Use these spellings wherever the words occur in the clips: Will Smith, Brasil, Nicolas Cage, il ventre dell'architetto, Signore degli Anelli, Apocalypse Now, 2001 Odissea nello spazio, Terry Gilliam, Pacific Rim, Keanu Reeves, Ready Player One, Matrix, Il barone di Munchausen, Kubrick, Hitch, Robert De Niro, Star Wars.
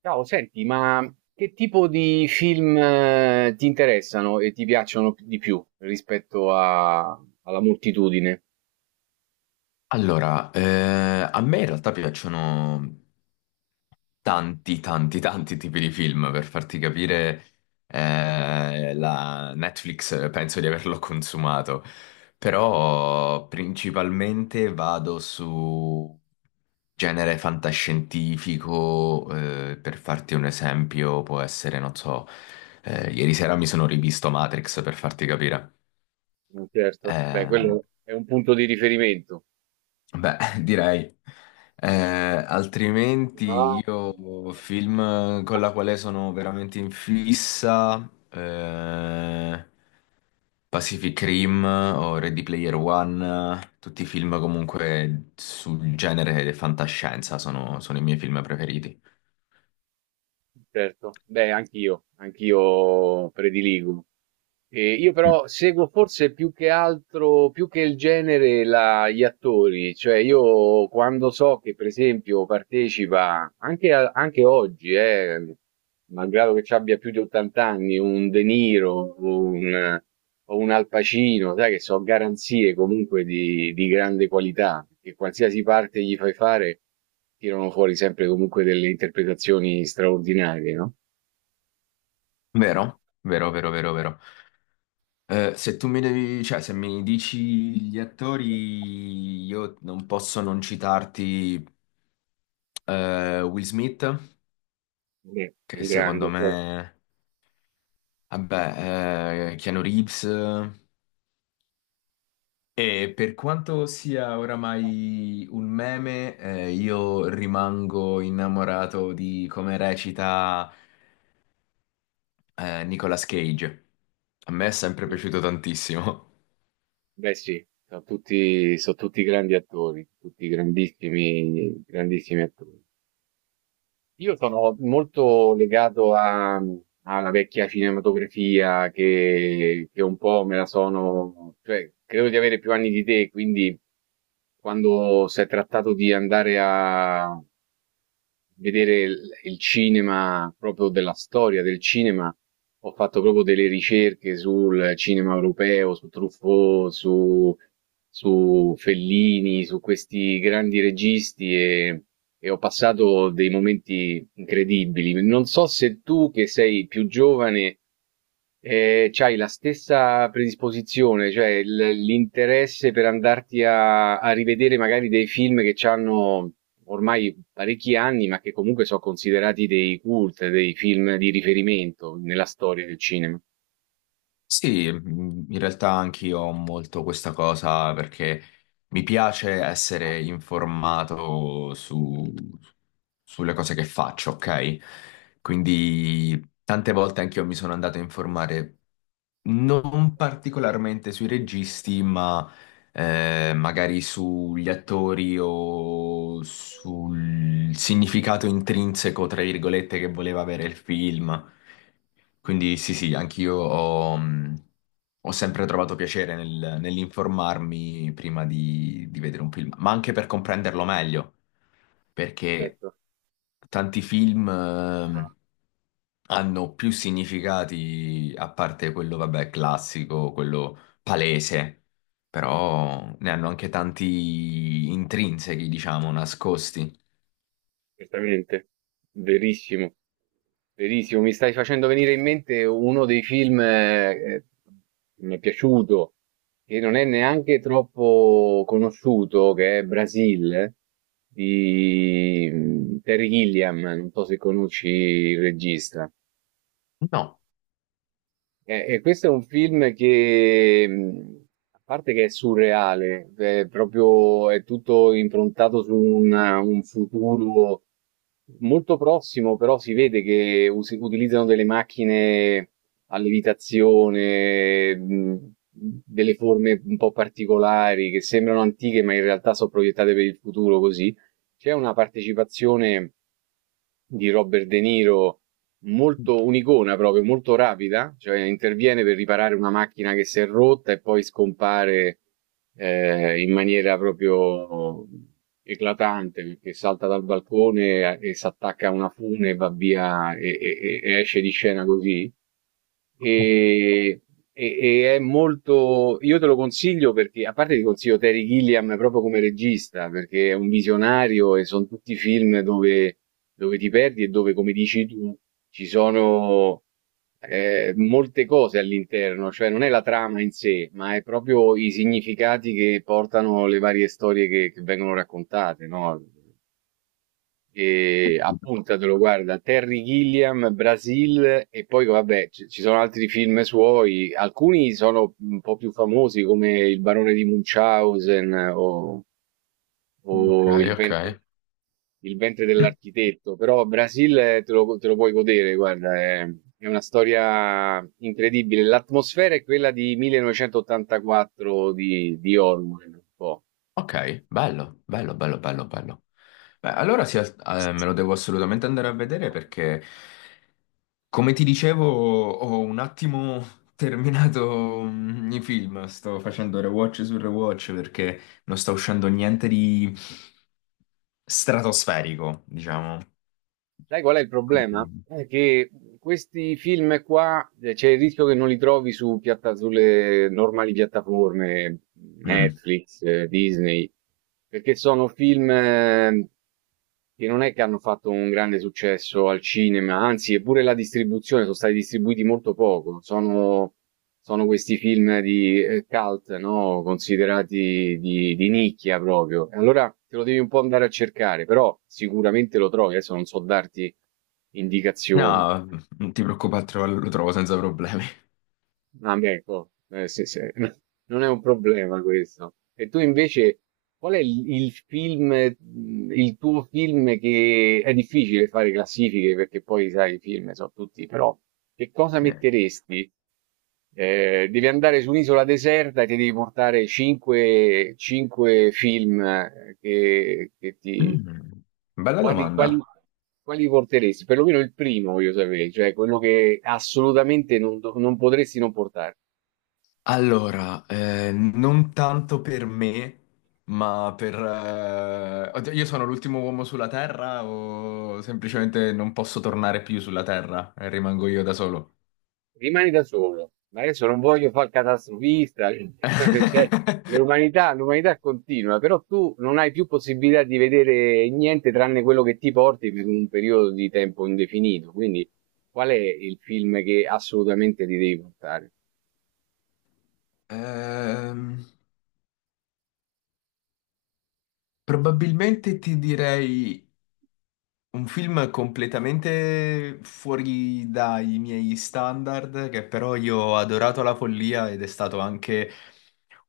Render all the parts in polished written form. Ciao, senti, ma che tipo di film ti interessano e ti piacciono di più alla moltitudine? Allora, a me in realtà piacciono tanti tipi di film, per farti capire, la Netflix penso di averlo consumato, però principalmente vado su genere fantascientifico, per farti un esempio, può essere, non so, ieri sera mi sono rivisto Matrix, per farti capire. Certo. Beh, Ehm, quello è un punto di riferimento. Beh, direi. Eh, Altrimenti No. io film con la quale sono veramente in fissa, Pacific Rim o Ready Player One, tutti i film comunque sul genere di fantascienza sono i miei film preferiti. Certo, beh, anch'io prediligo. E io Mm. però seguo forse più che altro, più che il genere, gli attori, cioè io quando so che per esempio partecipa, anche, anche oggi, malgrado che ci abbia più di 80 anni, un De Niro o un, o un Al Pacino, sai che sono garanzie comunque di grande qualità, che qualsiasi parte gli fai fare. Tirano fuori sempre comunque delle interpretazioni straordinarie, no? Vero? Vero, vero, vero, vero. Se tu mi devi, cioè, se mi dici gli attori, io non posso non citarti Will Smith. Beh, Che un secondo grande, certo. me, vabbè, Keanu Reeves. E per quanto sia oramai un meme, io rimango innamorato di come recita, Nicolas Cage. A me è sempre piaciuto tantissimo. Beh, sì, sono tutti grandi attori, tutti grandissimi attori. Io sono molto legato alla vecchia cinematografia che un po' me la sono, cioè credo di avere più anni di te, quindi quando si è trattato di andare a vedere il cinema proprio della storia del cinema, ho fatto proprio delle ricerche sul cinema europeo, su Truffaut, su, su Fellini, su questi grandi registi e ho passato dei momenti incredibili. Non so se tu, che sei più giovane, hai la stessa predisposizione, cioè l'interesse per andarti a rivedere magari dei film che hanno ormai parecchi anni, ma che comunque sono considerati dei cult, dei film di riferimento nella storia del cinema. Sì, in realtà anch'io ho molto questa cosa perché mi piace Ah. essere informato su, sulle cose che faccio, ok? Quindi tante volte anch'io mi sono andato a informare non particolarmente sui registi, ma magari sugli attori o sul significato intrinseco, tra virgolette, che voleva avere il film. Quindi sì, sì, anch'io ho, ho sempre trovato piacere nell'informarmi prima di vedere un film, ma anche per comprenderlo meglio perché Certo, tanti film ah, hanno più significati, a parte quello, vabbè, classico, quello palese, però ne hanno anche tanti intrinsechi, diciamo, nascosti. certamente, verissimo. Verissimo, mi stai facendo venire in mente uno dei film che mi è piaciuto, che non è neanche troppo conosciuto, che è Brasil, di mm, Terry Gilliam, non so se conosci il regista. No. E questo è un film che, a parte che è surreale, è proprio, è tutto improntato su un futuro molto prossimo, però si vede che utilizzano delle macchine a levitazione, delle forme un po' particolari che sembrano antiche, ma in realtà sono proiettate per il futuro così. C'è una partecipazione di Robert De Niro. Molto un'icona proprio, molto rapida, cioè interviene per riparare una macchina che si è rotta e poi scompare in maniera proprio eclatante, perché salta dal balcone e si attacca a una fune, va via e esce di scena così e, e- e è molto. Io te lo consiglio perché, a parte ti consiglio Terry Gilliam proprio come regista, perché è un visionario e sono tutti film dove, dove ti perdi e dove, come dici tu, ci sono molte cose all'interno, cioè non è la trama in sé, ma è proprio i significati che portano le varie storie che vengono raccontate, no? E appuntatelo, guarda, Terry Gilliam, Brasil e poi vabbè, ci sono altri film suoi, alcuni sono un po' più famosi come Il barone di Munchausen Ok, o ok. Il ventre dell'architetto, però Brasil te lo puoi godere, guarda, è una storia incredibile. L'atmosfera è quella di 1984 di Orwell, un po'. Ok, bello, bello, bello, bello, bello. Beh, allora sì, me lo devo assolutamente andare a vedere perché come ti dicevo, ho un attimo terminato i film, sto facendo rewatch su rewatch perché non sta uscendo niente di stratosferico, diciamo. Sai qual è il problema? Quindi- È che questi film qua c'è il rischio che non li trovi su sulle normali piattaforme, Mm. Netflix, Disney, perché sono film che non è che hanno fatto un grande successo al cinema, anzi, eppure la distribuzione sono stati distribuiti molto poco. Sono questi film di cult, no? Considerati di nicchia proprio. E allora te lo devi un po' andare a cercare, però sicuramente lo trovi. Adesso non so darti indicazioni. No, non ti preoccupare, lo trovo senza problemi. Ah, beh, ecco, sì, sì. Non è un problema questo. E tu invece, qual è il film, il tuo film che è difficile fare classifiche perché poi sai, i film sono tutti, però che cosa Sì. metteresti? Devi andare su un'isola deserta e ti devi portare 5, film che ti... Mm. Bella Quali, quali, domanda. quali porteresti? Perlomeno il primo voglio sapere, cioè quello che assolutamente non, non potresti non portare. Allora, non tanto per me, ma per... oddio, io sono l'ultimo uomo sulla Terra o semplicemente non posso tornare più sulla Terra e rimango io da solo? Rimani da solo, ma adesso non voglio fare il catastrofista, cioè, l'umanità continua, però tu non hai più possibilità di vedere niente tranne quello che ti porti per un periodo di tempo indefinito, quindi qual è il film che assolutamente ti devi portare? Ehm, Probabilmente ti direi un film completamente fuori dai miei standard, che però io ho adorato alla follia ed è stato anche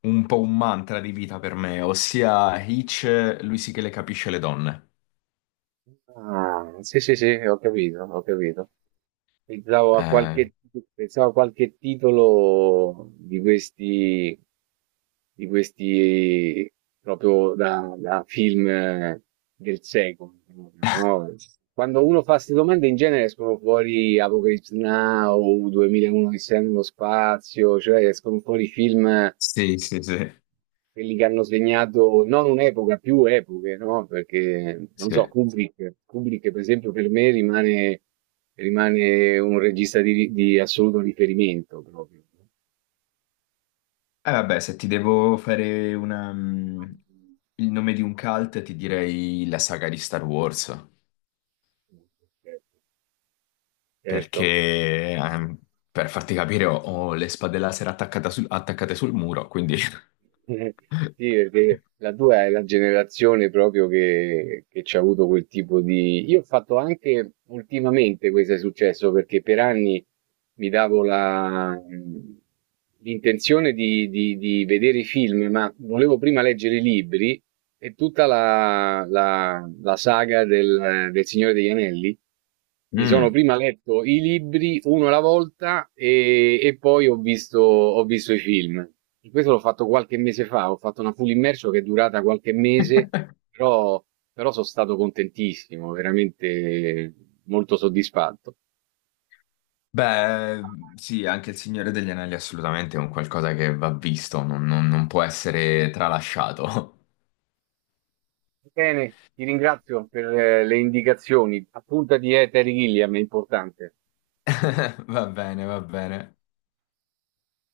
un po' un mantra di vita per me, ossia Hitch, lui sì che le capisce le donne. Ah, sì, sì, sì, ho capito, ho capito. Pensavo a Eh, qualche, pensavo a qualche titolo di questi proprio da, da film del secolo. Proprio, no? Quando uno fa queste domande in genere escono fuori Apocalypse Now, 2001 Odissea nello spazio, cioè escono fuori film sì, sì, sì, quelli che hanno segnato non un'epoca, più epoche, no? Perché non sì. so, Eh Kubrick, per esempio, per me rimane, rimane un regista di assoluto riferimento proprio. vabbè, se ti devo fare una, mm, il nome di un cult, ti direi la saga di Star Wars. Certo. Perché per farti capire ho, ho le spade laser attaccate sul muro, quindi... Eh, sì, perché la tua è la generazione proprio che c'ha avuto quel tipo di... Io ho fatto anche ultimamente questo è successo perché per anni mi davo l'intenzione di, di vedere i film, ma volevo prima leggere i libri e tutta la saga del Signore degli Anelli. Mi sono Mm. prima letto i libri uno alla volta e poi ho visto i film. E questo l'ho fatto qualche mese fa, ho fatto una full immersion che è durata qualche mese, però, però sono stato contentissimo, veramente molto soddisfatto. Beh, sì, anche il Signore degli Anelli assolutamente è un qualcosa che va visto, non può essere tralasciato. Bene, ti ringrazio per le indicazioni. Appuntati, Terry Gilliam, è importante. Va bene, va bene.